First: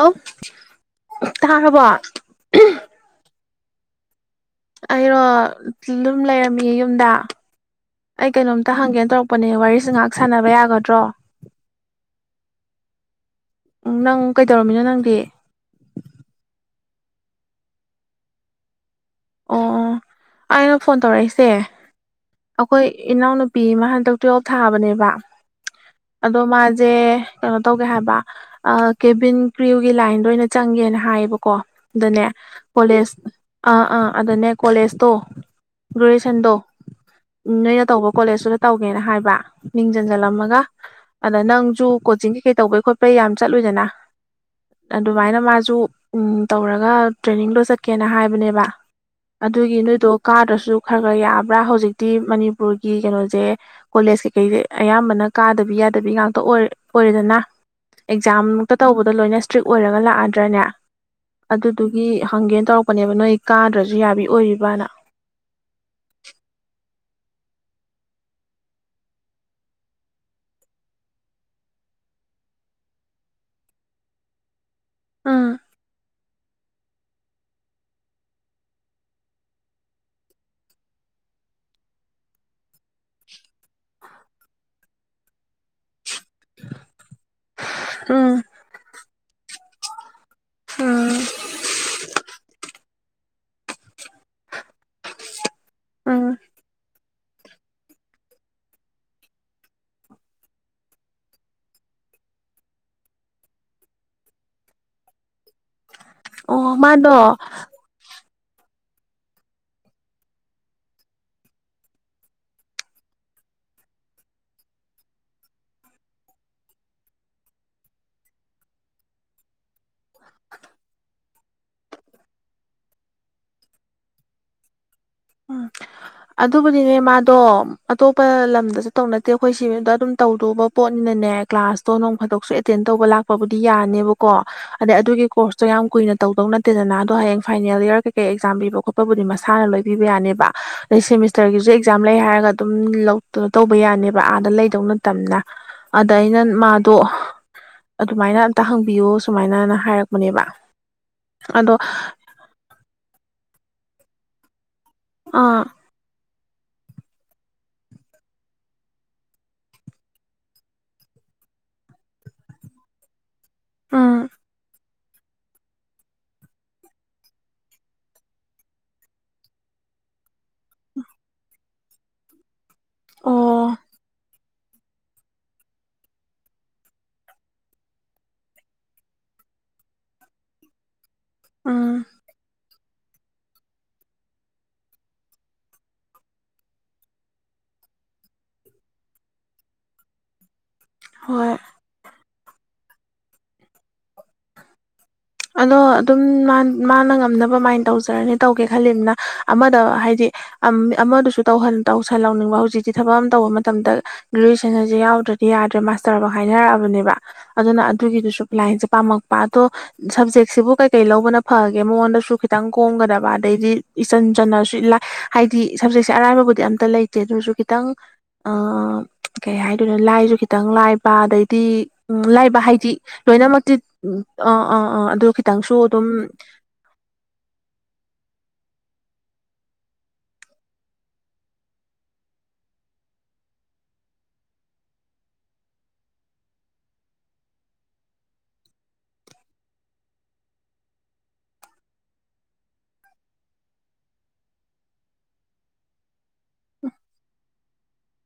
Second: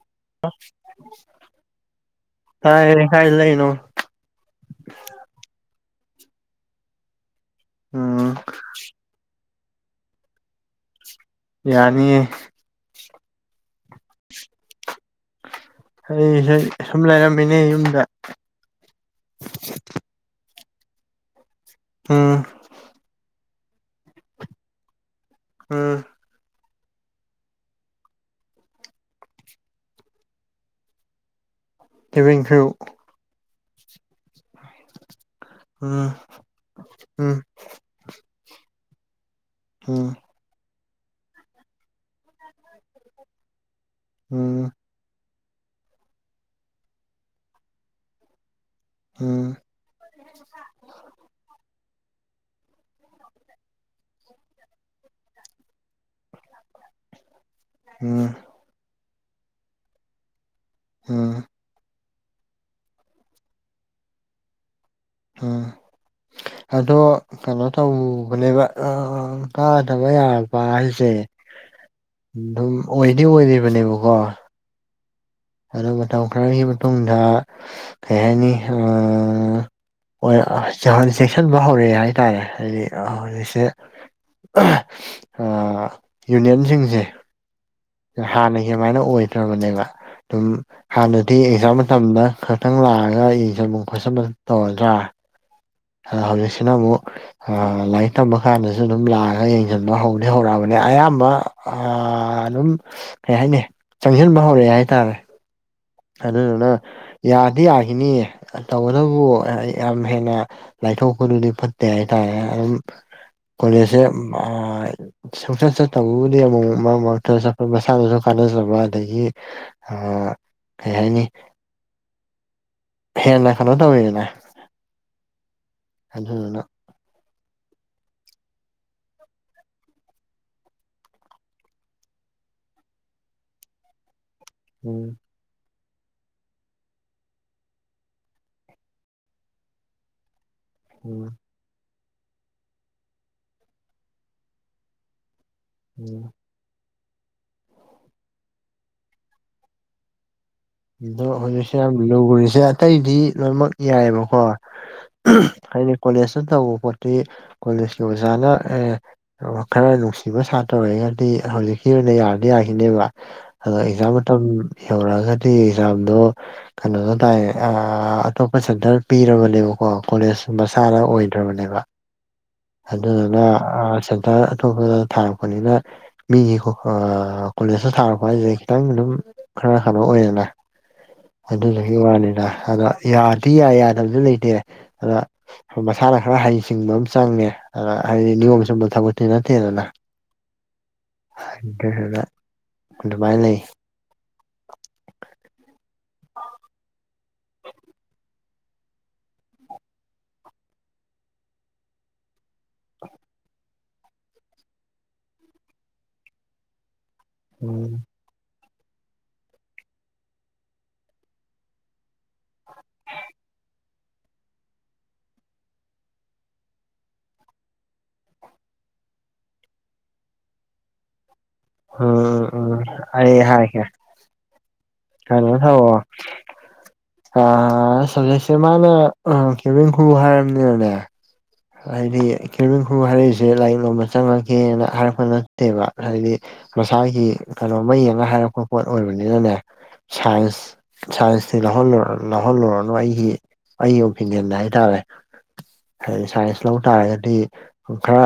ꯑꯣ ꯇꯥꯔꯕꯣ ꯇꯥꯏ ꯀꯥꯏ ꯂꯩꯅꯣ ꯑꯩꯔꯣ ꯑꯗꯨꯝ ꯂꯩꯔꯝꯃꯤꯌꯦ ꯌꯨꯝꯗ ꯎꯝ ꯑꯩ ꯀꯩꯅꯣꯝꯇ ꯍꯪꯒꯦꯅ ꯇꯧꯔꯛꯄꯅꯦ ꯋꯥꯔꯤꯁꯦ ꯉꯥꯍꯥꯛ ꯁꯥꯟꯅꯕ ꯌꯥꯒꯗ꯭ꯔꯣ ꯌꯥꯅꯤꯌꯦ ꯎꯝ ꯅꯪ ꯀꯩꯗꯧꯔꯝꯃꯤꯅꯣ ꯅꯪꯗꯤ ꯍꯩ ꯍꯩ ꯁꯨꯝ ꯂꯩꯔꯝꯃꯤꯅꯦ ꯌꯨꯝꯗ ꯑꯣ ꯑꯩꯅ ꯐꯣꯟ ꯇꯧꯔꯛꯏꯁꯦ ꯎꯝ ꯑꯈꯣꯏ ꯏꯅꯥꯎꯅꯨꯄꯤ ꯄꯤ ꯃꯥ ꯍꯟꯗꯛ ꯇꯨꯋꯦꯜꯞ ꯊꯥꯕꯅꯦꯕ ꯎꯝ ꯑꯗꯣ ꯃꯥꯁ ꯁꯦ ꯀꯩꯅꯣ ꯇꯧꯒꯦ ꯍꯥꯏꯕ ꯀꯦꯕꯤꯟ ꯀ꯭ꯔꯤꯌꯨꯒꯤ ꯂꯥꯏꯟꯗ ꯑꯣꯏꯅ ꯆꯪꯒꯦꯅ ꯍꯥꯏꯌꯦꯕꯀꯣ ꯀꯣ ꯑꯗꯨꯅꯦ ꯂꯤꯕꯤꯡ ꯍ꯭ꯌꯨ ꯀꯣꯂꯦꯖ ꯑꯥ ꯑꯥ ꯑꯗꯨꯅꯦ ꯀꯣꯂꯦꯖꯇꯣ ꯎꯝ ꯒ꯭ꯔꯦꯖꯨꯑꯦꯁꯟꯗꯣ ꯎꯝ ꯅꯣꯏꯅ ꯇꯧꯕ ꯀꯣꯂꯦꯁꯇꯨꯗ ꯇꯧꯒꯦꯅ ꯍꯥꯏꯕ ꯃꯤꯡ ꯎꯝ ꯆꯟꯖꯜꯂꯝꯃꯒ ꯑꯗ ꯅꯪꯁꯨ ꯀꯣꯆꯤꯡ ꯀꯩ ꯀꯩ ꯇꯧꯕꯩ ꯈꯣꯠꯄꯩ ꯌꯥꯝ ꯆꯠꯂꯨꯏꯗꯅ ꯎꯝ ꯑꯗꯨꯃꯥꯏꯅ ꯃꯥꯁꯨ ꯇꯧꯔꯒ ꯇ꯭ꯔꯦꯅꯤꯡꯗꯣ ꯆꯠꯀꯦꯅ ꯍꯥꯏꯕꯅꯦꯕ ꯎꯝ ꯑꯗꯨꯒꯤ ꯅꯣꯏꯗꯣ ꯀꯥꯗ꯭ꯔꯁꯨ ꯈꯔ ꯈꯔ ꯌꯥꯕ꯭ꯔꯥ ꯍꯧꯖꯤꯛ ꯇꯤ ꯃꯅꯤꯄꯨꯔꯒꯤ ꯀꯩꯅꯣꯁꯦ ꯀꯣꯂꯦꯖ ꯀꯩꯀꯩꯁꯦ ꯑꯌꯥꯝꯕꯅ ꯀꯥꯗꯕꯤ ꯌꯥꯗꯕꯤ ꯉꯥꯛꯇ ꯑꯣꯏꯔ ꯑꯣꯏꯔꯦꯗꯅ ꯎꯝ ꯑꯦꯛꯖꯥꯝꯇ ꯇꯧꯕꯗꯣ ꯂꯣꯏꯅ ꯏꯁꯇ꯭ꯔꯤꯛ ꯑꯣꯏꯔꯒ ꯂꯥꯛꯑꯗ꯭ꯔꯅꯦ ꯎꯝ ꯒꯤ ꯍꯪꯒꯦꯅ ꯇꯧꯔꯛꯄꯅꯦꯕ ꯅꯣꯏ ꯀꯥꯗ꯭ꯔꯁꯨ ꯌꯥꯕꯤ ꯑꯣꯏꯔꯤꯕꯅ ꯎꯝ ꯑꯗꯣ ꯀꯩꯅꯣ ꯇꯧꯕꯅꯦꯕ ꯑ ꯀꯥꯗꯕ ꯌꯥꯕ ꯍꯥꯏꯁꯦ ꯑꯗꯨꯝ ꯑꯣꯏꯗꯤ ꯑꯣꯏꯔꯤꯕꯅꯦꯕꯀꯣ ꯎꯝ ꯑꯗꯣ ꯃꯇꯝ ꯈꯔꯒꯤ ꯃꯇꯨꯡꯗ ꯀꯩ ꯍꯥꯏꯅꯤ ꯆꯦꯛꯁꯟꯕ ꯍꯧꯔꯛꯑꯦ ꯍꯥꯏꯇꯥꯔꯦ ꯍꯥꯏꯗꯤ ꯍꯧꯖꯤꯛꯁꯦ ꯌꯨꯅꯤꯌꯟꯁꯤꯡꯁꯦ ꯎꯝ ꯍꯥꯟꯅꯒꯤꯃꯥꯏꯅ ꯑꯣꯏꯗ꯭ꯔꯕꯅꯦꯕ ꯑꯗꯨꯝ ꯎꯝ ꯍꯥꯟꯅꯗꯤ ꯑꯦꯛꯖꯥꯝ ꯃꯇꯝꯗ ꯈꯛꯇꯪ ꯂꯥꯛꯑꯒ ꯌꯦꯡꯁꯟ ꯈꯣꯠꯁꯟꯕ ꯇꯧꯔꯗ꯭ꯔꯥ ꯑ ꯎꯝ ꯍꯧꯖꯤꯛꯁꯤꯅ ꯑꯃꯨꯛ ꯂꯥꯏꯔꯤꯛ ꯇꯝꯕ ꯀꯥꯟꯗꯁꯨ ꯑꯗꯨꯝ ꯂꯥꯛꯑꯒ ꯌꯦꯡꯁꯤꯟꯕ ꯍꯧꯗꯤ ꯍꯧꯔꯛꯑꯕꯅꯦ ꯑꯌꯥꯝꯕ ꯑꯗꯨꯝ ꯀꯩ ꯍꯥꯏꯅꯤ ꯆꯪꯁꯤꯟꯕ ꯍꯧꯔꯛꯑꯦ ꯍꯥꯏꯇꯥꯔꯦ ꯑꯗꯨꯅ ꯑꯣ ꯃꯥꯗꯣ ꯌꯥꯗꯤ ꯌꯥꯈꯤꯅꯤꯌꯦ ꯇꯧꯕꯇꯕꯨ ꯌꯥꯝ ꯍꯦꯟꯅ ꯂꯥꯏꯊꯣꯛꯄꯗꯨꯗꯤ ꯐꯠꯇꯦ ꯍꯥꯏꯇꯥꯔꯦ ꯑꯗꯨꯝ ꯀꯣꯂꯦꯖꯁꯦ ꯑ ꯁꯨꯡꯆꯠꯇꯕꯕꯨꯗꯤ ꯑꯃꯨꯃꯨꯛ ꯃꯔꯛ ꯃꯔꯛ ꯇ ꯆꯠꯄ ꯃꯁꯥꯅꯁꯨ ꯈꯔ ꯍꯣꯠꯅꯖꯕ ꯑꯗꯒꯤ ꯀꯩ ꯍꯥꯏꯅꯤ ꯍꯦꯟꯅ ꯀꯩꯅꯣ ꯇꯧꯋꯤꯅ ꯑꯗꯨꯕꯨꯗꯤꯅꯦ ꯃꯥ ꯑꯣ ꯑꯇꯣꯞꯄ ꯂꯝꯗꯁꯨ ꯇꯧ ꯅꯠꯇꯦ ꯑꯩꯈꯣꯏ ꯁꯤꯗ ꯑꯗꯨꯝ ꯇꯧꯗꯕ ꯄꯣꯠꯅꯤꯅꯅꯦ ꯀ꯭ꯂꯥꯁꯇꯣ ꯅꯣꯡꯈ ꯊ ꯑꯦꯇꯦꯟ ꯇꯧꯕ ꯂꯥꯛꯄꯕꯨꯗꯤ ꯌꯥꯅꯦꯕꯀꯣ ꯑꯗꯩ ꯎꯝ ꯑꯗꯨꯒꯤ ꯀꯣꯔꯁꯇꯣ ꯌꯥꯝ ꯀꯨꯏꯅ ꯇꯧꯗꯧ ꯅꯠꯇꯦꯗꯅ ꯑꯗꯣ ꯍꯌꯦꯡ ꯐꯥꯏꯅꯦꯜ ꯌꯌꯥꯔ ꯀꯩꯀꯩ ꯑꯦꯛꯖꯥꯝ ꯄꯤꯕ ꯈꯣꯠꯄꯕꯨꯗꯤ ꯃꯁꯥꯅ ꯂꯣꯏꯕꯤꯕ ꯌꯥꯅꯦꯕ ꯑꯗꯩ ꯎꯝ ꯁꯦꯃꯤꯁꯇꯔꯒꯤꯁꯨ ꯑꯦꯛꯖꯥꯝ ꯂꯩ ꯍꯥꯏꯔꯒ ꯑꯗꯨꯝ ꯇꯧꯕ ꯌꯥꯅꯦꯕ ꯑꯥꯗ ꯂꯩꯗꯧ ꯅꯠꯇꯝꯅ ꯑꯗꯥꯏ ꯎꯝ ꯅ ꯃꯥ ꯑꯗꯣ ꯑꯗꯨꯃꯥꯏꯅ ꯑꯝꯇ ꯍꯪꯕꯤꯌꯣ ꯁꯨꯃꯥꯏꯅꯅ ꯍꯥꯏꯔꯛꯄꯅꯦꯕ ꯑꯗꯣ ꯍꯧꯖꯤꯛꯁꯦ ꯑꯗꯣ ꯌꯥꯝ ꯂꯨꯔꯤꯁꯦ ꯑꯇꯩꯗꯤ ꯂꯣꯏꯅꯃꯛ ꯌꯥꯏꯑꯕꯀꯣ ꯑꯥ ꯍꯥꯏꯅꯦ ꯀꯣꯂꯁ ꯐꯖꯅ ꯇꯧꯕ ꯄꯣꯠꯇꯤ ꯀꯣꯂꯦꯖꯀꯤ ꯑꯣꯖꯥꯅ ꯑꯦ ꯈꯔ ꯅꯨꯡꯁꯤꯕ ꯁꯥꯇ꯭ꯔ ꯑꯣꯏꯔꯒꯗꯤ ꯍꯧꯖꯤꯛꯀꯤ ꯑꯣꯏꯅ ꯌꯥꯔꯗꯤ ꯌꯥꯈꯤꯅꯦꯕ ꯑꯣ ꯑꯦꯛꯖꯥꯝ ꯎꯝ ꯃꯇꯝ ꯌꯧꯔꯛꯑꯒ ꯑꯗꯨꯒꯤ ꯑꯦꯛꯖꯥꯝꯗꯣ ꯀꯩꯅꯣꯅ ꯇꯥꯏ ꯑꯇꯣꯞꯄ ꯁꯦꯟꯇꯔ ꯄꯤꯔꯕꯅꯦꯕꯀꯣ ꯀꯣꯂꯦꯖ ꯑ ꯁꯨꯝꯕ ꯁꯥꯔ ꯑꯣꯏꯗ꯭ꯔꯕꯅꯦꯕ [unintelligible] ꯑꯗꯨꯗꯨꯅ ꯑꯣ ꯁꯦꯟꯇꯔ ꯑꯇꯣꯞꯄ ꯊꯥꯔꯛꯄꯅꯤꯅ ꯃꯤꯒꯤ ꯀꯣꯂꯦꯖꯇ ꯊꯥꯔꯛꯄ ꯍꯥꯏꯁꯤꯦ ꯈꯤꯇꯪ ꯑꯗꯨꯝ ꯈꯔ ꯀꯩꯅꯣ ꯑꯣꯏꯌꯦꯦꯅꯦ ꯑꯗꯨꯁꯨ ꯎꯝ ꯋꯥꯅꯤꯅ ꯑꯗ ꯌꯥꯗꯤ ꯌꯥꯏ ꯌꯥꯗꯕꯁꯨ ꯂꯩꯇꯦ ꯑꯗ ꯃꯁꯥꯅ ꯈꯔ ꯍꯩꯁꯤꯡꯕ ꯑꯃ ꯆꯪꯉꯦ ꯑꯗ ꯍꯥꯏꯗꯤ ꯅꯤꯌꯝ ꯁꯕ ꯊꯕ ꯅꯠꯇꯦꯅ ꯍꯣꯏ ꯍꯥꯏꯗ ꯑꯗꯨꯃꯥꯏꯅ ꯂꯩ ꯑꯗꯣ ꯑꯗꯨꯝ ꯃꯥꯅ ꯉꯝꯅꯕ ꯃꯥꯏꯅ ꯇꯧꯖꯔꯅꯤ ꯇꯧꯒꯦ ꯈꯜꯂꯤꯕꯅ ꯑꯃꯗ ꯍꯥꯏꯗꯤ ꯇꯧꯟꯅꯤꯡꯕ ꯍꯧꯖꯤꯛꯇꯤ ꯊꯕꯛ ꯑꯃ ꯇꯧꯕ ꯃꯇꯝꯗ ꯒ꯭ꯔꯦꯖꯨꯑꯦꯁꯟꯁ ꯌꯥꯎꯗ꯭ꯔꯦ ꯭ꯔꯗꯤ ꯌꯥꯗ꯭ꯔꯦ ꯃꯥꯁꯇꯔꯐ ꯍꯥꯏꯅꯔꯛꯑꯕꯅꯦꯕ ꯑꯗꯨꯅ ꯎꯝ ꯑꯗꯨꯒꯤꯗꯨꯁꯨ ꯂꯥꯏꯟꯁꯦ ꯄꯥꯝꯃꯛꯄ ꯑꯗꯣ ꯁꯞꯖꯦꯛꯁꯤꯕꯨ ꯀꯩ ꯀꯩ ꯂꯧꯕꯅ ꯐꯒꯦ ꯃꯉꯣꯟꯗꯁꯨ ꯈꯤꯇꯪ ꯀꯣꯝꯒꯗꯕ ꯑꯗꯩꯗꯤ ꯏꯆꯟ ꯆꯟꯅꯁꯨ ꯍꯥꯏꯗꯤ ꯁꯞꯖꯦꯛꯁꯦ ꯑꯔꯥꯏꯥꯟꯕꯕꯨꯗꯤ ꯑꯝꯇ ꯂꯩꯇꯦ ꯑꯗꯨꯁꯨ ꯈꯤꯇꯪ ꯑ ꯀꯩ ꯍꯥꯏꯗꯣꯏꯅ ꯂꯥꯏꯁꯨ ꯈꯤꯇꯪ ꯂꯥꯏꯕ ꯑꯗꯩ ꯎꯝ ꯂꯥꯏꯕ ꯎꯝ ꯍꯥꯏꯗꯤ ꯂꯣꯏꯅꯃꯛꯇꯤ ꯑꯥ ꯑꯥ ꯑꯗꯨ ꯍꯂꯣ ꯈꯤꯇꯪꯁꯨ ꯍꯣ ꯑꯗꯨꯝ ꯑ ꯍꯧꯖꯤꯛꯁꯦ ꯃꯥꯅ ꯈꯦꯕꯦꯟ ꯈꯨꯔꯨ ꯍꯥꯏꯔꯕꯝꯅꯤꯅꯅꯦ ꯍꯥꯏꯗꯤ ꯈꯤꯔꯕꯈ ꯍꯥꯏꯔꯛꯏꯁꯦ ꯂꯥꯏꯔꯤꯛ ꯂꯣꯝꯕ ꯆꯪꯉꯛꯒꯦꯅ ꯍꯥꯏꯔꯛꯄ ꯅꯠꯇꯦꯕ ꯍꯥꯏꯗꯤ ꯃꯁꯥꯒꯤ ꯀꯩꯅꯣꯝꯃ ꯌꯦꯡꯉꯒ ꯍꯥꯏꯔꯛꯄ ꯄꯣꯠ ꯑꯣꯏꯕꯅꯤꯅꯅꯦ ꯁꯥꯏꯟꯁ ꯁꯥꯏꯟꯁꯇ ꯂꯧꯍꯜꯂ ꯂꯥꯎꯍꯜꯂꯨꯔꯅꯨ ꯑꯩꯁꯤ ꯑꯩꯒꯤ ꯑꯣꯄꯤꯅꯤꯌꯟꯗ ꯍꯥꯏꯇꯥꯔꯦ ꯁꯥꯏꯟꯁ ꯂ ꯇꯥꯔꯒꯗꯤ ꯈꯔ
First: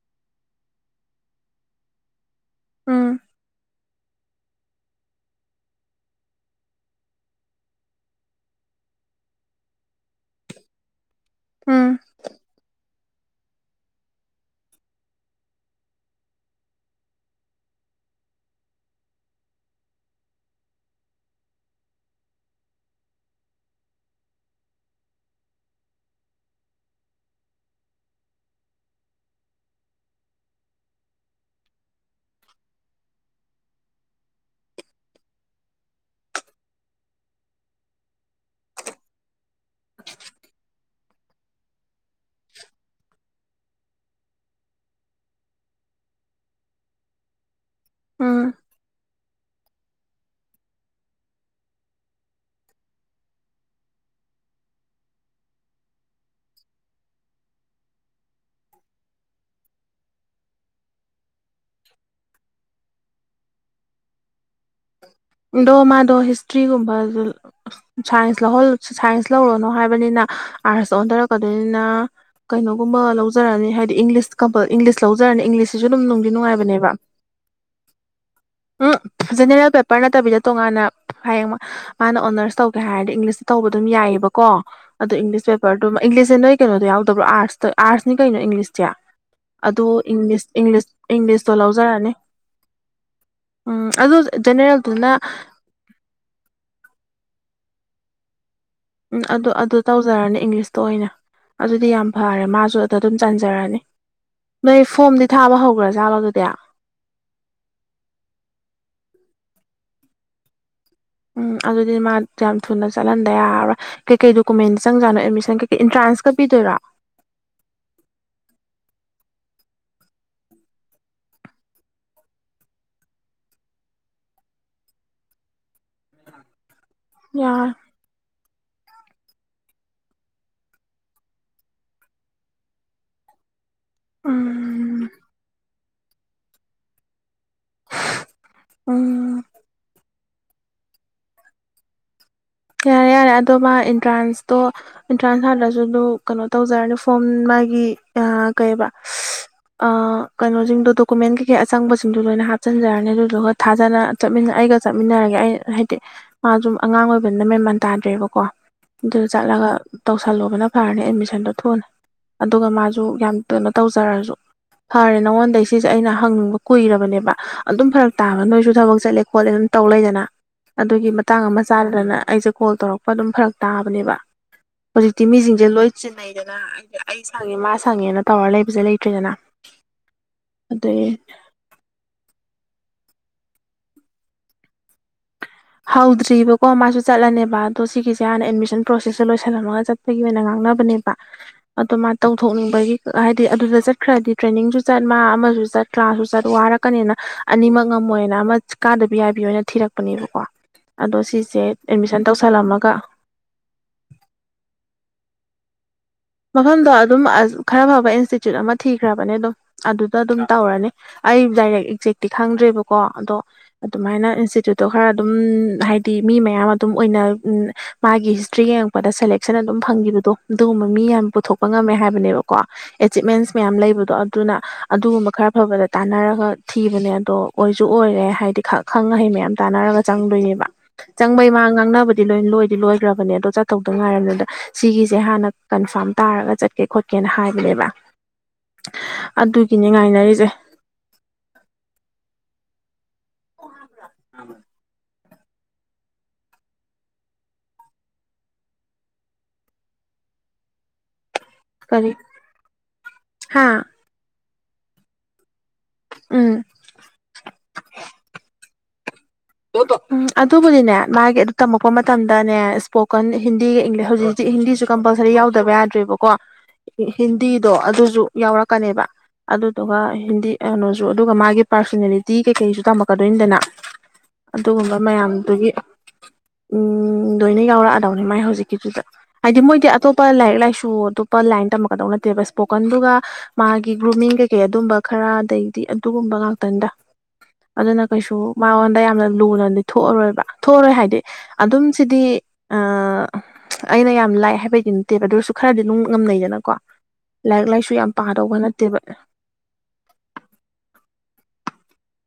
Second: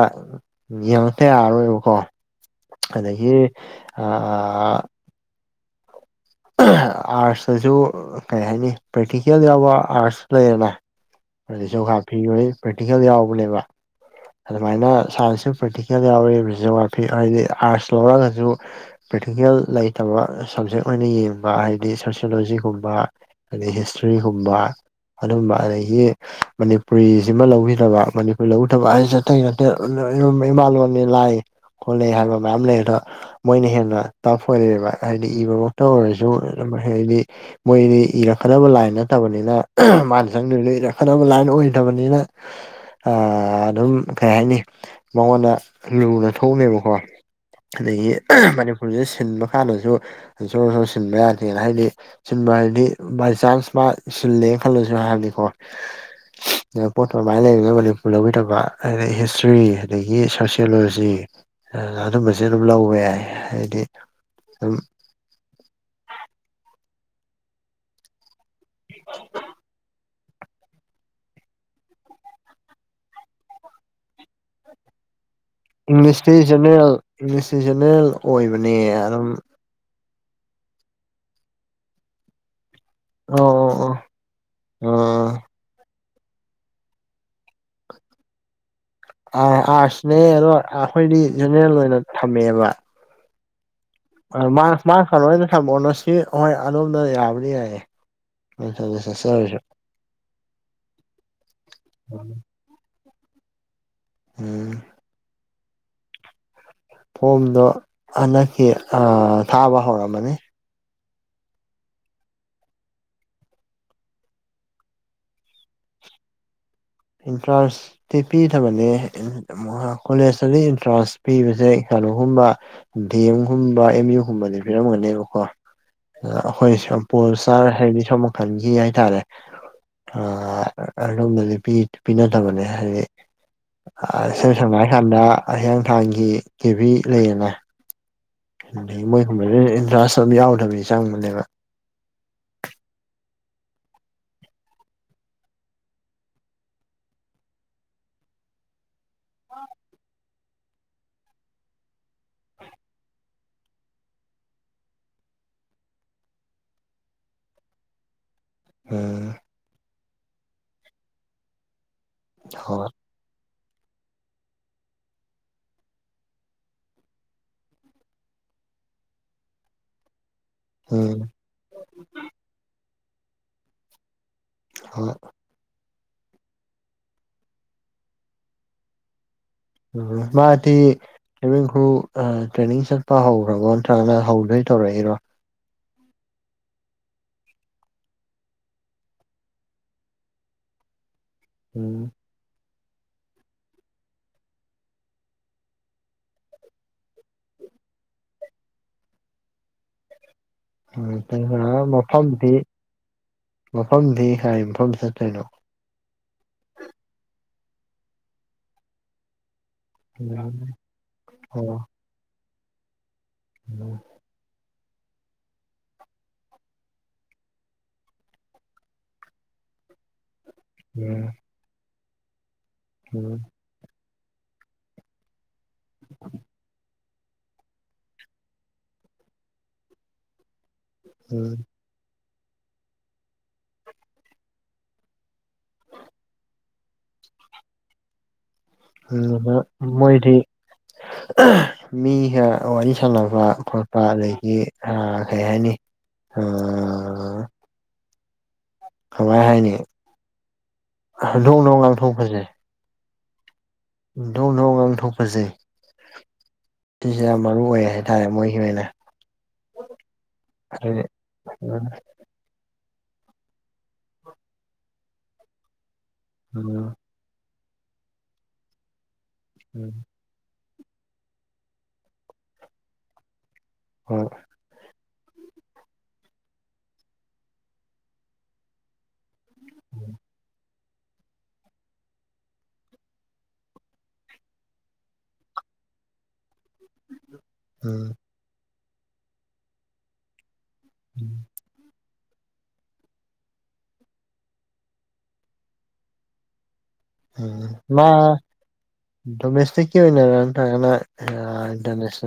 ꯌꯦꯡꯉꯇ ꯌꯥꯔꯔꯣꯏꯕꯀꯣ ꯎꯝ ꯑꯗꯒꯤ ꯑ ꯑꯥꯔꯠꯁꯇꯁꯨ ꯀꯩ ꯍꯥꯏꯅꯤ ꯄꯦꯇꯤꯀꯦ ꯌꯥꯎꯕ ꯑꯥꯔꯠꯁ ꯂꯩꯔꯅ ꯑꯗꯨꯁꯨ ꯎꯝ ꯍꯥꯞ ꯐꯤ ꯄ꯭ꯔꯇꯤꯡ ꯌꯥꯎꯕꯅꯦꯕ ꯑꯗꯨꯃꯥꯏꯅ ꯁꯥꯏꯟꯁꯁꯨ ꯄ꯭ꯔꯦꯛꯇꯤꯀꯦꯜ ꯌꯥꯎꯔꯤ ꯖꯤꯑꯣꯒ꯭ꯔꯥꯐꯤ ꯍꯥꯏꯗꯤ ꯑꯥꯔꯠꯁ ꯂꯧꯔꯒꯁꯨ ꯄ꯭ꯔꯦꯛꯇꯤꯀꯦꯜ ꯂꯩꯇꯕ ꯁꯕꯖꯦꯛ ꯑꯣꯏꯅ ꯌꯦꯡꯕ ꯍꯥꯏꯗꯤ ꯁꯣꯁꯤꯌꯣꯂꯣꯖꯤꯒꯨꯝꯕ ꯑꯗꯩ ꯍꯤꯁꯇ꯭ꯔꯤ ꯒꯨꯝꯕ ꯑꯗꯨꯝꯕ ꯑꯗꯒꯤ ꯃꯅꯤꯄꯨꯔꯤꯁꯤꯃ ꯂꯧꯕꯈꯤꯗꯕ ꯃꯅꯤꯄꯨꯔꯤ ꯂꯧꯗꯕ ꯍꯥꯏ ꯇꯩ ꯅꯠꯇꯦ ꯏꯃꯥꯂꯣꯟꯣꯟꯅꯤ ꯂꯥꯏ ꯈꯣꯠꯂꯦ ꯍꯥꯏꯕ ꯃꯌꯥꯝ ꯂꯩ ꯑꯗꯣ ꯃꯣꯏꯅ ꯍꯦꯟꯅ ꯇꯐ ꯑꯣꯏꯔꯛꯦꯕ ꯍꯥꯏꯗꯤ ꯏꯕꯃꯛꯇ ꯑꯣꯏꯔꯁꯨ ꯍꯥꯏꯗꯤ ꯃꯣꯏꯗꯤ ꯏꯔꯛꯀꯗꯕ ꯂꯥꯏꯟ ꯅꯠꯇꯕꯅꯤꯅ ꯃꯥꯅ ꯆꯪꯗꯅ ꯂꯩꯔꯛꯀꯗꯕ ꯂꯥꯏꯟ ꯑꯣꯏꯗꯕꯅꯤꯅ [unintelligible] ꯑꯗꯨꯝ ꯀꯩ ꯍꯥꯏꯅꯤ ꯃꯉꯣꯟꯗ ꯂꯨꯅ ꯊꯣꯡꯑꯃꯦꯕꯀꯣ ꯎꯝ ꯑ ꯃꯅꯤꯄꯨꯨꯔꯗ ꯁꯤꯜ ꯍꯥꯟꯅꯁꯨ ꯁꯣꯔ ꯁ ꯁꯤꯟꯕ ꯌꯥꯗꯦꯅ ꯍꯥꯏꯗꯤ ꯁꯤꯟꯕ ꯍꯥꯏꯗꯤ ꯕꯥꯏ ꯆꯥꯟꯁ ꯃꯥ ꯁꯤꯜꯂꯦ ꯈꯜꯂꯁꯨ ꯍꯥꯏꯕꯅꯤꯀꯣ ꯄꯣꯠ ꯃꯃꯥꯏꯅ ꯂꯩꯕꯅ ꯃꯅꯤꯄꯨꯔ ꯂꯧꯕꯤꯗꯕ ꯑꯗꯤꯩ ꯍꯤꯁꯇ꯭ꯔꯤ ꯑꯗꯒꯤ ꯁꯣꯁꯤꯌꯣꯂꯣꯖꯤ ꯑꯗꯨꯝꯕꯁ ꯑꯗꯨꯝ ꯂꯧꯕ ꯌꯥꯏ ꯍꯥꯏꯗꯤ ꯎꯝ ꯑꯗꯣ ꯃꯥꯗꯣ ꯍꯤꯁꯇ꯭ꯔꯤꯒꯨꯝꯕ ꯁꯥꯏꯟꯁ ꯂꯧ ꯁꯥꯏꯟꯁ ꯂꯧꯔꯣꯅꯣ ꯍꯥꯏꯕꯅꯤꯅ ꯑꯥꯔꯠꯁ ꯑꯣꯟꯊꯔꯛꯀꯗꯣꯏꯅꯤꯅ ꯀꯩꯅꯣꯒꯨꯝꯕ ꯂꯧꯖꯔꯑꯅꯤ ꯍꯥꯏꯗꯤ ꯏꯪꯂꯤꯁ ꯀꯝꯄꯜ ꯏꯪꯂꯤꯁ ꯂꯧ ꯏꯪꯂꯤꯁꯁꯤꯁꯨ ꯑꯗꯨꯝ ꯅꯨꯡꯗꯤ ꯏꯪꯂꯤꯁꯇꯤ ꯅꯨꯡꯉꯥꯏꯕꯅꯦꯕ ꯖꯦꯅꯔꯦꯜ ꯏꯪꯂꯤꯁꯇꯤ ꯖꯦꯅꯔꯦꯜ ꯑꯣꯏꯕꯅꯦ ꯎ ꯑꯗꯨꯝ ꯄꯔ ꯅꯠꯇꯕꯤꯗ ꯇꯣꯉꯥꯟꯅ ꯍꯌꯦꯡ ꯃꯥꯅ ꯑꯣꯅꯔꯁ ꯇꯧ ꯀ ꯍꯥꯏꯔꯗꯤ ꯏꯪꯂꯤꯁꯇ ꯑꯣ ꯇꯧꯕ ꯑꯣ ꯑꯗꯨꯝ ꯑꯣ ꯌꯥꯏꯑꯌꯦꯕꯀꯣ ꯑꯗꯣ ꯑꯥ ꯏꯪꯂꯤꯁ ꯄꯦꯄꯔꯗꯨ ꯏꯪꯂꯤꯁꯦ ꯅꯣꯏ ꯀꯩꯅꯣ ꯌꯥꯎꯗꯕꯥꯠꯁꯇ ꯑꯔꯠꯁꯅꯤ ꯀꯩꯅꯣ ꯏꯪꯂꯤꯁ ꯑꯁꯦ ꯑꯥꯔꯠꯁꯅꯦ ꯑꯗꯨꯪꯁꯪꯁ ꯑꯗꯣ ꯑꯩꯈꯣꯏꯗꯤ ꯏꯪꯂꯤꯁꯇꯣ ꯖꯦꯅꯔꯦꯜ ꯑꯣꯏꯅ ꯂꯧꯖꯔꯛꯑꯅꯤ ꯊꯝꯃꯦꯕ ꯎꯝ ꯑꯗꯨꯗ ꯅ ꯃꯥ ꯁꯂꯣꯏꯗ ꯁꯪꯝꯕꯣꯟꯅꯁꯤ ꯍꯣꯏ ꯑꯗꯣꯝꯗ ꯌꯥꯕꯅꯤ ꯌꯥꯏꯌꯦ ꯃꯦꯟꯁꯟꯗ ꯎꯝ ꯑꯗꯨ ꯆꯠꯆꯔꯁꯨ ꯑꯗꯨ ꯇꯧꯖꯔꯅꯤ ꯏꯪꯂꯤꯁꯇ ꯑꯣꯏꯅ ꯑꯗꯨꯗꯤ ꯌꯥꯝ ꯐꯔꯦ ꯃꯥꯁꯨ ꯑꯗꯨꯗ ꯑꯗꯨꯝ ꯆꯟꯖꯔꯅꯤ ꯎꯝ ꯅꯣꯏ ꯐꯣꯝꯗꯤ ꯊꯥꯕ ꯍꯧꯈ꯭ꯔꯥꯖꯥꯕ ꯑꯗꯨꯗꯤ ꯐꯣꯝꯗꯣ ꯍꯟꯗꯛꯀꯤ ꯊꯥꯕ ꯍꯧꯔꯝꯃꯅꯤ ꯎꯝ ꯑꯗꯨꯗꯤ ꯃꯥ ꯌꯥꯝ ꯊꯨꯅ ꯆꯠꯍꯟꯗ ꯌꯥꯔꯣꯏ ꯀꯩꯀꯩ ꯗꯣꯀꯨꯃꯦꯟ ꯆꯪꯖꯥꯠꯅꯣ ꯑꯦꯠꯃꯤꯁꯟ ꯀꯩꯀꯩ ꯑꯦꯟꯇ꯭ꯔꯥꯟꯁꯀ ꯄꯤꯗꯣꯏꯔꯣ ꯑꯦꯟꯇ꯭ꯔꯥꯟꯁꯇꯤ ꯄꯤꯊꯕꯅꯦ ꯀꯣꯂꯦꯖꯇꯒꯤ ꯑꯦꯟꯇ꯭ꯔꯥꯟꯁ ꯄꯤꯕꯁꯦ ꯀꯩꯅꯣꯒꯨꯝꯕ ꯗꯤ ꯑꯦꯝꯒꯨꯝꯕ ꯑꯦꯝ ꯌꯨꯒꯨꯝꯕꯗꯤ ꯄꯤꯔꯝꯒꯅꯦꯕꯀꯣ ꯑ ꯑꯩꯈꯣꯏ ꯄꯣꯜꯁꯔ ꯌꯥꯔꯦ ꯍꯦꯕꯤ ꯊꯃꯛ ꯈꯟꯈꯤ ꯍꯥꯏꯇꯥꯔꯦ ꯑꯗꯣꯝꯅ ꯅꯨꯄꯤ ꯄꯤꯅꯗꯕꯅꯦ ꯍꯥꯏꯗꯤ ꯏꯁꯩꯝ ꯁꯝꯅ ꯍꯥꯏ ꯎꯝ ꯀꯥꯟꯗ ꯍꯌꯦꯡ ꯅꯨꯡꯥꯡꯒꯤ ꯀꯦꯕꯤꯤ ꯂꯩꯔꯅꯦ ꯑꯗꯒꯤ ꯎꯝ ꯃꯣꯏꯒꯨꯝꯕ ꯏꯟꯇꯔꯥꯁ ꯌꯥꯎꯗꯕꯅꯤ ꯆꯪꯕꯅꯦꯕ ꯀꯦꯔꯦ ꯔꯦ ꯑꯗꯣ ꯃꯥ ꯑꯦꯟꯇ꯭ꯔꯥꯟꯁꯇꯣ ꯑꯦꯟꯇ꯭ꯔꯥꯟꯁ ꯍꯥꯜꯂꯁꯨ ꯑꯗꯨ ꯀꯩꯅꯣ ꯇꯧꯖꯔꯅꯤ ꯐꯣꯝ ꯃꯥꯒꯤ ꯑ ꯀꯩꯕ ꯀꯩꯅꯣꯁꯤꯡꯗꯣ ꯗꯣꯀꯨꯃꯦꯟ ꯀꯩꯀꯩ ꯑꯆꯪꯕꯁꯤꯡꯗꯣ ꯂꯣꯏꯅ ꯍꯥꯞꯆꯤꯟꯖꯔꯅꯤ ꯑꯗꯨꯗꯨꯒ ꯊꯥꯖꯅ ꯆꯠꯃꯤꯟꯅ ꯑꯩ ꯑꯩꯒ ꯆꯠꯃꯤꯟꯅꯔꯒꯦ ꯑꯩ ꯍꯥꯏꯗꯤ ꯃꯥꯁꯨ ꯑꯉꯥꯡ ꯑꯣꯏꯕ ꯐꯕꯅ ꯃꯦꯃꯟ ꯇꯥꯗ꯭ꯔꯦꯕꯀꯣ ꯎꯝ ꯑꯗꯨꯗ ꯆꯠꯂꯒ ꯇꯧꯁꯜꯂꯨꯕꯅ ꯐꯔꯅꯤ ꯑꯦꯠꯃꯤꯁꯟꯗꯣ ꯊ ꯊꯣꯛꯑꯂꯅꯤ ꯑꯗꯨꯒ ꯍꯣꯏ ꯃꯥꯁꯨ ꯌꯥꯝ ꯀꯩꯅꯣ ꯇꯧꯖꯔꯁꯨ ꯐꯔꯦ ꯅꯉꯣꯟꯗꯒꯤꯩ ꯁꯤꯁꯦ ꯑꯩꯅ ꯍꯪꯅꯤꯡꯕ ꯀꯨꯏꯔꯕꯅꯦꯕ ꯑꯗꯨꯝ ꯐꯔꯛ ꯇꯥꯕ ꯅꯣꯏꯁꯨ ꯊꯕꯛ ꯆꯠꯂꯦ ꯈꯣꯠꯂꯦ ꯑꯗꯨꯝ ꯇꯧꯔꯦ ꯂꯣꯏꯗꯅ ꯑꯗꯨꯒꯤ ꯎꯝ ꯃꯇꯥꯡ ꯑꯃ ꯆꯥ ꯦ ꯀꯣ ꯇꯧꯔꯛꯄ ꯑꯗꯨꯝ ꯐꯔꯛ ꯇꯥꯕꯅꯦꯕ ꯍꯣꯏ ꯍꯧꯖꯤꯛꯇꯤ ꯃꯤꯁꯤꯡꯁꯦ ꯂꯣꯏ ꯁꯤꯟꯅꯩꯗꯅ ꯑꯩ ꯁꯪꯉꯦ ꯃꯥ ꯁꯪꯉꯦꯅ ꯇꯧꯔ ꯂꯩꯕꯁꯦ ꯂꯩꯇ꯭ꯔꯤꯗꯅ ꯃꯥꯗꯤꯤꯃꯤꯈ ꯑ ꯇ꯭ꯔꯦꯟꯦꯅꯤꯡ ꯆꯠꯄ ꯍꯧꯈ꯭ꯔꯕꯣ ꯅꯠꯇ꯭ꯔꯒꯅ ꯍꯧꯗꯣꯏ ꯇꯧꯔꯛꯏꯔꯣ ꯍꯧꯗ꯭ꯔꯤꯕꯀꯣ ꯃꯥꯁꯨ ꯆꯠꯂꯅꯦꯕ ꯑꯗꯣ ꯁꯤꯒꯤꯁꯦ ꯍꯥꯟꯅ ꯑꯦꯗꯃꯤꯁꯟ ꯄ꯭ꯔꯣꯁꯦꯁꯁꯦ ꯂꯣꯏꯁꯜꯂꯝꯃꯒ ꯆꯠꯄꯒꯤ ꯑꯣꯏꯅ ꯉꯥꯡꯅꯕꯅꯦꯕ ꯑ ꯎꯝ ꯃꯥ ꯇꯧꯊꯣꯛꯅꯤꯡꯕꯒꯤ ꯍꯥꯏꯗꯤ ꯑꯗꯨꯗ ꯆꯠꯈ꯭ꯔꯗꯤ ꯇ꯭ꯔꯦꯅꯤꯡꯁꯨ ꯆꯠ ꯃꯥ ꯑꯃꯁꯨ ꯆꯠ ꯀ꯭ꯂꯥꯁꯁꯨ ꯆꯠ ꯋꯥꯔꯛꯀꯅꯤꯅ ꯑꯅꯤꯃꯛ ꯃꯣꯏꯅ ꯑꯃ ꯀꯥꯗꯕꯤ ꯌꯥꯏꯕꯤꯅ ꯊꯤꯔꯛꯄꯅꯦꯕꯀꯣ ꯎ ꯑꯗꯣ ꯁꯤꯁꯦ ꯑꯦꯗꯃꯤꯁꯟ ꯃꯐꯝꯗꯤ ꯇꯧꯁꯜꯂꯝꯃꯒ ꯃꯐꯝꯗꯤ ꯀꯔꯤ ꯃꯐꯝ ꯆꯠꯇ꯭ꯔꯣꯏꯅꯣ ꯃꯐꯝꯗꯣ ꯑꯗꯨꯝ ꯈꯔ ꯐꯕ ꯏꯟꯁꯇꯤꯇ꯭ꯌꯨꯠ ꯑꯃ ꯊꯤꯈ꯭ꯔꯕꯅꯦ ꯑꯗꯨꯝ ꯑꯗꯨꯗ ꯑꯗꯨꯝ ꯎꯝ ꯇꯧꯔꯅꯤ ꯑꯩ ꯑꯣ ꯗꯥꯏꯔꯦꯛ ꯑꯦꯛꯖꯦꯛꯇꯤ ꯈꯪꯗ꯭ꯔꯦꯕꯀꯣ ꯑꯗꯣ ꯎꯝ ꯑꯗꯨꯃꯥꯏꯅ ꯏꯟꯁꯇꯤꯇ꯭ꯨꯠ ꯑꯗꯣ ꯈꯔ ꯑꯗꯨꯝ ꯍꯥꯏꯗꯤ ꯃꯤ ꯃꯌꯥꯝ ꯑꯗꯨꯝ ꯑꯣꯏꯅ ꯃꯥꯒꯤ ꯍꯤꯁꯇ꯭ꯔꯤ ꯌꯦꯡꯉꯛꯄꯗ ꯁꯦꯂꯦꯛꯁꯟ ꯑꯗꯨꯝ ꯐꯪꯈꯤꯕꯗꯣ ꯑꯗꯨꯒꯨꯝꯕ ꯃꯤ ꯎꯝ ꯌꯥꯝꯅ ꯄꯨꯊꯣꯛꯄ ꯉꯝꯃꯦ ꯍꯥꯏꯕꯅꯦꯕꯀꯣ ꯎꯝ ꯑꯦꯆꯤꯞꯃꯦꯟꯁ ꯃꯌꯥꯝ ꯂꯩꯕꯗꯣ ꯑꯗꯨꯅ ꯑꯗꯨꯒꯨꯝꯕ ꯈꯔ ꯐꯕꯗ ꯇꯥꯟꯅꯔꯒ ꯊꯤꯕꯅꯦ ꯑꯗꯣ ꯑꯣꯏꯁꯨ ꯑꯣꯏꯔꯦ ꯍꯥꯏꯗꯤ ꯈꯪꯩ ꯃꯌꯥꯝ ꯇꯥꯟꯅꯔꯒ ꯆꯪꯗꯣꯏꯌꯦꯕ ꯆꯪꯕꯩ ꯎꯝ ꯃꯥ ꯉꯥꯡꯅꯕꯗꯤ ꯂꯣꯏ ꯂꯣꯏꯗꯤ ꯂꯣꯏꯈ꯭ꯔꯕꯅꯦ ꯑꯗꯣ ꯆꯠꯇꯧꯗꯣ ꯉꯥꯏꯔꯕꯅꯤꯗ ꯁꯤꯒꯤꯁꯦ ꯍꯥꯟꯅ ꯀꯟꯐꯥꯔꯝ ꯇꯥꯔꯒ ꯆꯠꯀꯦ ꯈꯣꯠꯀꯦꯅ ꯍꯥꯏꯕꯅꯦꯕ ꯎ ꯑꯗꯨꯒꯤꯅꯦ ꯃꯣꯏꯗꯤ ꯉꯥꯏꯅꯔꯤꯁꯦ ꯃꯤ ꯋꯥꯔꯤ ꯁꯟꯅꯅꯕ ꯈꯣꯠꯄ ꯑꯗꯒꯤ ꯀꯩ ꯍꯥꯏꯅꯤ ꯑ ꯀꯃꯥꯏ ꯍꯥꯏꯅꯤ ꯗꯣꯡ ꯗꯣꯡ ꯉꯥꯡꯊꯣꯛꯄꯁꯦ ꯍꯥꯥ ꯗꯣꯡ ꯗꯣꯡ ꯉꯥꯡꯊꯣꯛꯄꯁꯦ ꯎꯝ ꯁꯤꯁꯦ ꯌꯥꯝ ꯃꯔꯨ ꯑꯣꯏ ꯍꯥꯏꯇꯥꯔꯦ ꯃꯣꯏꯒꯤ ꯑꯣꯏꯅ ꯎꯝ ꯑꯗꯨꯕꯨꯗꯤꯅꯦ ꯑꯗꯨꯗꯤ ꯃꯥꯒꯤ ꯑꯗꯨ ꯇꯝꯃꯛꯄ ꯃꯇꯝꯗꯅꯦ ꯏꯁꯄꯣꯀꯟ ꯍꯤꯟꯗꯤꯒ ꯏꯪꯂꯤꯁ ꯍꯧꯖꯤꯛꯁꯦ ꯍꯤꯟꯗꯤꯁꯨ ꯀꯝꯄꯜꯁꯔꯤ ꯌꯥꯎꯗꯕ ꯌꯥꯗ꯭ꯔꯦꯕꯀꯣ ꯎꯝ ꯍꯤꯟꯗꯤꯗꯣ ꯑꯗꯨꯁꯨ ꯌꯥꯎꯔꯛꯀꯅꯦꯕ ꯎꯝ ꯑꯗꯨꯗꯨꯒ ꯍꯤꯟꯗꯤ ꯀꯩꯅꯣꯁꯨ ꯑꯗꯨꯒ ꯃꯥꯒꯤ ꯄꯥꯔꯁꯣꯅꯦꯂꯤꯇꯤ ꯀꯩꯀꯩꯁꯨ ꯇꯝꯃꯛꯀꯗꯣꯏꯅꯤꯗꯅ ꯍ ꯑꯗꯨꯒꯨꯝꯕ ꯃꯌꯥꯝꯗꯨꯒꯤ ꯎꯝ ꯂꯣꯏꯅ ꯌꯥꯎꯔꯛꯑꯗꯧꯅꯤ ꯃꯥꯏ ꯍꯧꯖꯤꯛꯀꯤꯗꯨꯗ ꯍꯥꯏꯗꯤ ꯃꯣꯏꯗꯤ ꯑꯇꯣꯞꯄ ꯂꯥꯏꯔꯤꯛ ꯂꯥꯏꯁꯨ ꯑꯇꯣꯞꯄ ꯑꯣꯟ ꯂꯥꯏꯟ ꯇꯝꯃꯛꯀꯗꯧ ꯅꯠꯇꯦꯕ ꯏꯁꯄꯣꯀꯟꯗꯨꯒ ꯃꯥꯒꯤ ꯒ꯭ꯔꯨꯃꯤꯡ ꯀꯩꯀꯩ ꯑꯗꯨꯝꯕ ꯈꯔ ꯑꯗꯩꯗꯤ ꯑꯗꯨꯒꯨꯝꯕ ꯉꯥꯛ ꯇꯟꯗ ꯑꯗꯨꯅ ꯎꯝ ꯀꯩꯁꯨ ꯃꯉꯣꯟꯗ ꯌꯥꯝꯅ ꯂꯨꯅꯗꯤ ꯊꯣꯛꯑꯔꯣꯏꯕ ꯊꯣꯛꯑꯥꯔꯣꯏ ꯍꯥꯏꯗꯤ ꯎꯝ ꯑꯗꯨꯝ ꯁꯤꯗꯤ ꯑꯥ ꯑꯩꯅ ꯌꯥꯝ ꯂꯥꯏ ꯍꯥꯏꯕꯩꯗꯤ ꯅꯠꯇꯦꯕ ꯑꯗꯨ ꯑꯣꯏꯔꯁꯨ ꯈꯔꯗꯤ ꯗꯨꯝ ꯉꯝꯅꯩꯗꯅꯀꯣ ꯂꯥꯏꯔꯤꯛ ꯎꯝ ꯂꯥꯏꯁꯨ ꯃꯥ ꯌꯥꯝ ꯄꯥꯗꯧꯕ ꯅꯠꯇꯦ ꯗꯣꯃꯦꯁꯇꯤꯛꯀꯤ ꯑꯣꯏꯅꯔ ꯅꯠꯇ꯭ꯔꯒꯅ ꯑꯥ ꯏꯟꯇꯔꯅꯦꯁꯅꯦꯜ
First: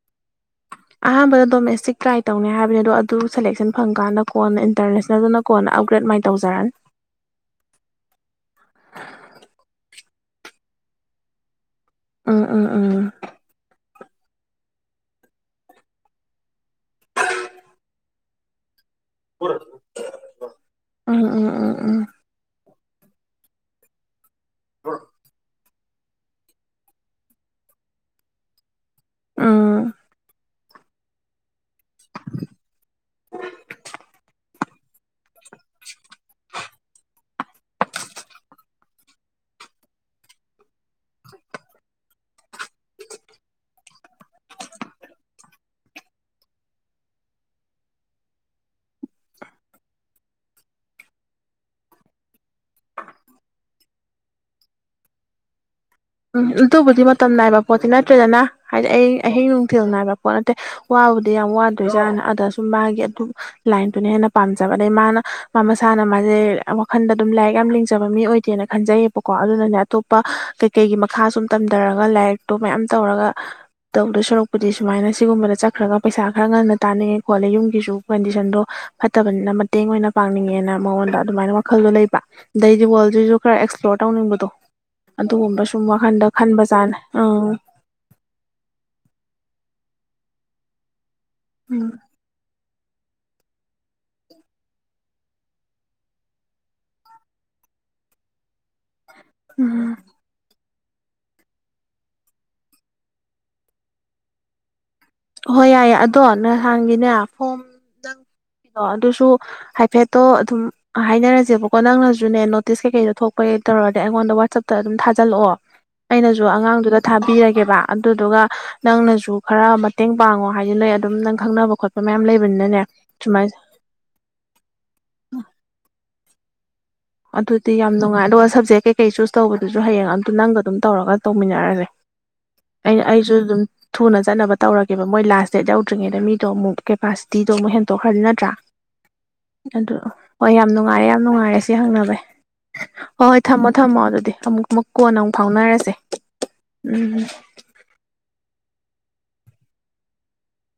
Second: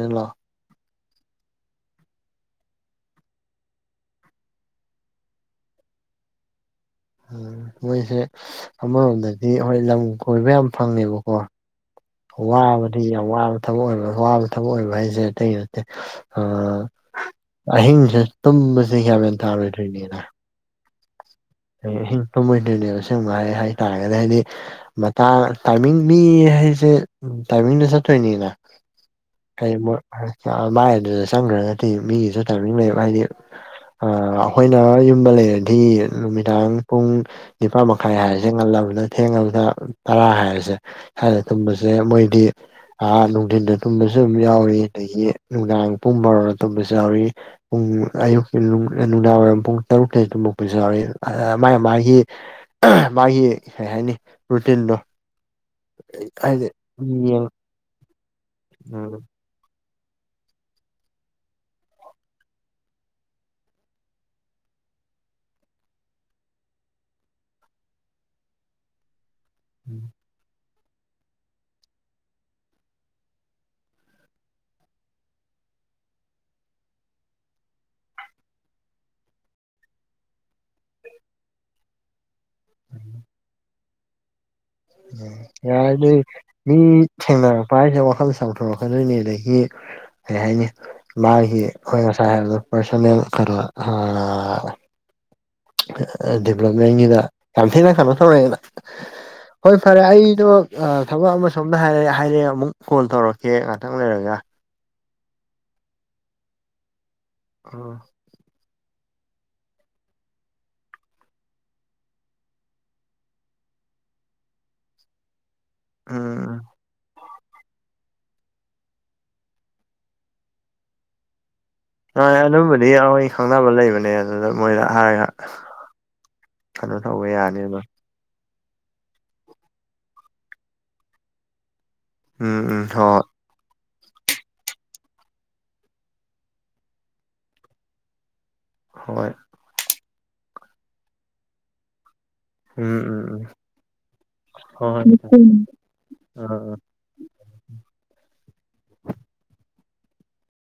ꯑꯍꯥꯟꯕꯗ ꯗꯣꯃꯦꯁꯇꯤꯛ ꯇ꯭ꯔꯥꯏ ꯇꯧꯅꯤ ꯍꯥꯏꯕꯅꯦ ꯑꯗꯣ ꯑꯗꯨ ꯁꯦꯂꯦꯛꯁꯟ ꯐꯪꯀꯥꯟꯗ ꯀꯣꯟꯅ ꯏꯟꯇꯔꯅꯦꯁꯅꯦꯜꯗꯨꯅ ꯀꯣꯟꯅ ꯑꯞꯒ꯭ꯔꯦꯗ ꯃꯥꯏ ꯇꯧꯖꯔꯑꯅꯤ ꯎꯝ ꯃꯣꯏꯁꯦ ꯑꯃꯔꯣꯝꯗꯗꯤ ꯍꯣꯏ ꯂꯝ ꯀꯣꯏꯕ ꯌꯥꯝ ꯐꯪꯉꯦꯕꯀꯣ ꯎꯝ ꯎꯝ ꯎꯝ ꯋꯥꯕꯗꯤ ꯌꯥꯝ ꯋꯥꯕ ꯊꯕꯛ ꯑꯣꯏꯕ ꯑꯋꯥꯕ ꯊꯕꯛ ꯑꯣꯏꯕ ꯍꯥꯏꯁꯦ ꯑꯇꯩꯒꯤ ꯅꯠꯇꯦ ꯑꯥ ꯑꯍꯤꯡꯁꯦ ꯇꯨꯝꯕꯁꯦ ꯒꯌ꯭ꯥꯟ ꯃꯦꯟ ꯇꯥꯔꯣꯏꯗ꯭ꯔꯤꯅꯤꯅ ꯎꯝ ꯎꯝ ꯎꯝ ꯎꯝ ꯑꯍꯤꯡ ꯇꯨꯝꯃꯣꯏꯗ꯭ꯔꯤꯅꯦꯕ ꯑꯁꯦꯡꯕ ꯍꯥꯏ ꯍꯥꯏꯇꯥꯥꯔꯒꯗꯤ ꯍꯥꯏꯗꯤ ꯃꯇꯥꯡ ꯇꯥꯏꯃꯤꯡ ꯃꯤ ꯍꯥꯏꯁꯦ ꯇꯥꯏꯃꯤꯡꯗ ꯆꯠꯇꯣꯏꯅꯤꯅ ꯎꯝ ꯃꯥꯏ ꯑꯗꯨꯗ ꯆꯪꯒ꯭ꯔꯒꯗꯤ ꯃꯤꯒꯤꯁꯨ ꯇꯥꯏꯃꯤꯡ ꯂꯩꯕ ꯍꯥꯏꯗꯤ ꯑꯥ ꯑꯩꯈꯣꯏꯅ ꯑꯃ ꯂꯩꯔꯗꯤ ꯅꯨꯃꯤꯗꯥꯡ ꯄꯨꯡ ꯅꯤꯄꯥꯥꯟ ꯃꯈꯥꯏ ꯍꯥꯏꯔꯁꯦ ꯉꯜꯂꯕꯗ ꯊꯦꯡꯉꯕꯗ ꯇꯔꯥ ꯍꯥꯏꯔꯁꯦ ꯑ ꯇꯨꯝꯕꯁꯦ ꯃꯣꯏꯗꯤ ꯑꯥ ꯅꯨꯡꯊꯤꯟꯗ ꯇꯨꯝꯕꯁꯨ ꯑꯗꯨꯝ ꯌꯥꯎꯋꯤ ꯑꯗꯒꯤ ꯅꯨꯡꯗꯥꯡ ꯄꯨꯡ ꯕꯥꯔꯣꯗ ꯇꯨꯝꯕꯁꯨ ꯌꯥꯎꯏ ꯄꯨꯡ ꯑꯌꯨꯛꯀꯤ ꯅꯨꯡꯗꯥꯡ ꯋꯥꯏꯔꯝ ꯄꯨꯡ ꯇꯔꯨꯛꯇꯩ ꯇꯨꯝꯃꯛꯄꯁꯨ ꯌꯥꯎꯏ ꯑꯥ ꯃꯥꯒꯤ ꯃꯥꯒꯤ ꯑꯥ ꯃꯥꯒꯤ ꯀꯩ ꯍꯥꯏꯅꯤ ꯔꯨꯇꯤꯟꯗꯣ ꯎꯝ ꯍꯥꯏꯗꯤ ꯑꯗꯨꯕꯨꯗꯤ ꯃꯇꯝ ꯌꯦꯡ ꯅꯥꯏꯕ ꯄꯣꯠꯇꯤ ꯅꯠꯇ꯭ꯔꯦꯗꯅ ꯍꯥꯏꯗꯤ ꯑꯩ ꯑꯍꯤꯡ ꯅꯨꯡ ꯊꯤꯜ ꯅꯥꯏꯕ ꯄꯣꯠ ꯅꯠꯇꯦ ꯋꯥꯕꯨꯗꯤ ꯌꯥꯝ ꯋꯥꯗꯣꯏꯖꯥꯠꯅꯦ ꯑꯗ ꯁꯨꯝ ꯃꯥꯒꯤ ꯑꯗꯨꯝ ꯂꯥꯏꯟꯗꯨꯅ ꯍꯦꯟꯅ ꯄꯥꯝꯖꯕ ꯑꯗꯩ ꯃꯥꯅ ꯃꯥ ꯃꯁꯥꯅ ꯃꯥꯁꯦ ꯋꯥꯈꯟꯗ ꯑꯗꯨꯝ ꯂꯥꯏꯔꯤꯛ ꯌꯥꯝꯅ ꯂꯤꯡꯖꯕ ꯃꯤ ꯑꯣꯏꯗꯦꯅ ꯈꯟꯖꯩꯕꯀꯣ ꯀꯣ ꯑꯗꯨꯅꯅꯦ ꯑꯇꯣꯞꯄ ꯀꯩꯀꯩꯒꯤ ꯃꯈꯥ ꯁꯨꯝ ꯇꯝꯗꯔꯒ ꯂꯥꯏꯔꯤꯛꯇꯣ ꯃꯌꯥꯝ ꯇꯧꯔꯒ ꯇꯧꯗꯧ ꯁꯥꯔꯨꯛꯄꯨꯗꯤ ꯁꯨꯃꯥꯏꯅ ꯁꯤꯒꯨꯝꯕꯗ ꯆꯠꯈ꯭ꯔꯒ ꯄꯩꯁꯥ ꯈꯔ ꯉꯟꯅ ꯇꯥꯅꯤꯡꯉꯦ ꯈꯣꯠꯂꯦ ꯌꯨꯝꯒꯤꯁꯨ ꯀꯟꯗꯤꯁꯟꯗꯣ ꯐꯠꯇꯕꯅꯤꯅ ꯃꯇꯦꯡ ꯑꯣꯏꯅ ꯄꯥꯡꯅꯤꯡꯉꯦꯅ ꯃꯉꯣꯟꯗ ꯑꯗꯨꯃꯥꯏꯅ ꯋꯥꯈꯜꯗꯣ ꯂꯩꯕ ꯑꯗꯩꯗꯤ ꯋꯥꯔꯜꯁꯤꯁꯨ ꯈꯔ ꯑꯦꯛꯁꯄ꯭ꯂꯣꯔ ꯇꯧꯅꯤꯡꯕꯗꯣ ꯑꯗꯨꯒꯨꯝꯕ ꯁꯨꯝ ꯍꯥꯏꯗꯤ ꯋꯥꯈꯟꯗ ꯃꯤ ꯈꯟꯕꯖꯥꯠꯅꯦ ꯑꯪ ꯊꯦꯡꯅꯔꯛꯄ ꯍꯥꯏꯁꯦ ꯋꯥꯈꯜ ꯆꯥꯎꯊꯣꯔꯛꯀꯗꯣꯏꯅꯦ ꯑꯗꯒꯤ ꯀꯔꯤ ꯍꯥꯏꯅꯤ ꯃꯥꯒꯤ ꯎꯝ ꯑꯈꯣꯏꯅ ꯉꯁꯥꯏ ꯍꯥꯏꯕꯗꯣ ꯄꯥꯔꯁꯣꯅꯦꯜ ꯑꯥ ꯗꯦꯕꯂꯞꯃꯦꯟꯒꯤꯗ ꯌꯥꯝ ꯊꯤꯅ ꯀꯩꯅꯣ ꯇꯧꯔꯦꯅ ꯍꯣꯏ ꯎꯝ ꯐꯔꯦ ꯑꯩꯗꯣ ꯑꯥ ꯊꯕꯛ ꯑꯃ ꯁꯣꯝꯗ ꯍꯥꯏꯔꯦ ꯍꯥꯏꯔꯛꯑꯦ ꯑꯃꯨꯛ ꯀꯣꯜ ꯇꯧꯔꯛꯀꯦ ꯉꯥꯛꯇꯪ ꯂꯩꯔꯒ ꯍꯣꯏ ꯌꯥꯏꯌꯦ ꯑꯗꯣ ꯅꯍꯥꯟꯒꯤꯅꯦ ꯎꯝ ꯗꯣ ꯑꯗꯨꯁꯨ ꯍꯥꯏꯐꯦꯠꯇꯣ ꯑꯗꯨꯝ ꯍꯥꯏꯅꯔꯁꯦꯕꯀꯣ ꯅꯪꯅꯁꯨꯅꯦ ꯅꯣꯇꯤꯁ ꯀꯩꯀꯩꯗꯣ ꯊꯣꯛꯄ ꯇꯧꯔꯗꯤ ꯑꯩꯉꯣꯟꯗ ꯋꯥꯆꯞꯇ ꯑꯗꯨꯝ ꯊꯥꯖꯤꯜꯂꯛꯑꯣ ꯑꯩꯅꯁꯨ ꯎꯝ ꯑꯉꯥꯡꯗꯨꯗ ꯊꯥꯕꯤꯔꯒꯦꯕ ꯑꯗꯨꯗꯨꯒ ꯅꯪꯅꯁꯨ ꯈꯔ ꯃꯇꯦꯡ ꯄꯥꯡꯉꯣ ꯍꯥꯏꯖꯜꯂꯛꯑ ꯑꯗꯨꯝ ꯅꯪ ꯈꯪꯅꯕ ꯈꯣꯠꯄ ꯃꯌꯥꯝ ꯍꯣꯏ ꯂꯩꯕꯅꯤꯅꯅꯦ ꯑꯗꯨꯝꯕꯗꯤ ꯑꯩꯈꯣꯏ ꯁꯨꯃꯥꯏꯅ ꯈꯪꯅꯕ ꯂꯩꯕꯅꯦ ꯑꯗꯨꯗ ꯃꯣꯏꯗ ꯍꯥꯏꯔꯒ ꯀꯩꯅꯣ ꯇꯧꯕ ꯌꯥꯅꯤ ꯑꯗꯨꯗꯤ ꯑꯗꯨꯝ ꯌꯥꯝ ꯅꯨꯡꯉꯥꯏ ꯑꯗꯨꯒ ꯁꯦ ꯀꯩꯀꯩ ꯆꯨꯁ ꯇꯧꯕꯗꯨꯁꯨ ꯍꯌꯦꯡ ꯑꯝꯇ ꯅꯪꯒ ꯑꯗꯨꯝ ꯇꯧꯔꯒ ꯇꯧꯃꯤꯟꯅꯔꯁꯦ ꯎꯝ ꯎꯝ ꯑꯩꯅ ꯍꯣꯏ ꯑꯩꯁꯨ ꯑꯗꯨꯝ ꯊꯨꯅ ꯆꯠꯅꯕ ꯇꯧꯔꯒꯦꯕ ꯃꯣꯏ ꯂꯥꯁ ꯗꯦꯠ ꯌꯧꯗ꯭ꯔꯤꯉꯩꯗ ꯃꯤꯗꯣ ꯑꯃꯨꯛ ꯀꯦꯄꯥꯁꯤꯇꯤꯗꯣ ꯑꯃꯨꯛ ꯍꯦꯟꯗꯣꯛꯍꯜꯂꯤ ꯅꯠꯇ꯭ꯔꯥ ꯍꯣꯏ ꯑꯗꯨ ꯍꯣꯏ ꯌꯥꯝ ꯅꯨꯡꯉꯥꯏꯔꯦ ꯌꯥꯝ ꯅꯨꯡꯉꯥꯏꯔꯦ ꯁꯤ ꯍꯪꯅꯕ ꯎꯝ ꯎꯝ ꯍꯣꯏ ꯍꯣꯏ ꯎꯝ ꯊꯝꯃꯣ ꯊꯝꯃꯣ ꯑꯗꯨꯗꯤ ꯑꯃꯨꯛ ꯑꯃꯨꯛ ꯍꯣꯏ ꯍꯣꯏ ꯀꯣꯟꯅ ꯑꯃꯨꯛ ꯐꯥꯎꯅꯔꯁꯦ ꯑꯥ ꯑꯥ ꯎꯝꯝ [unintelligible]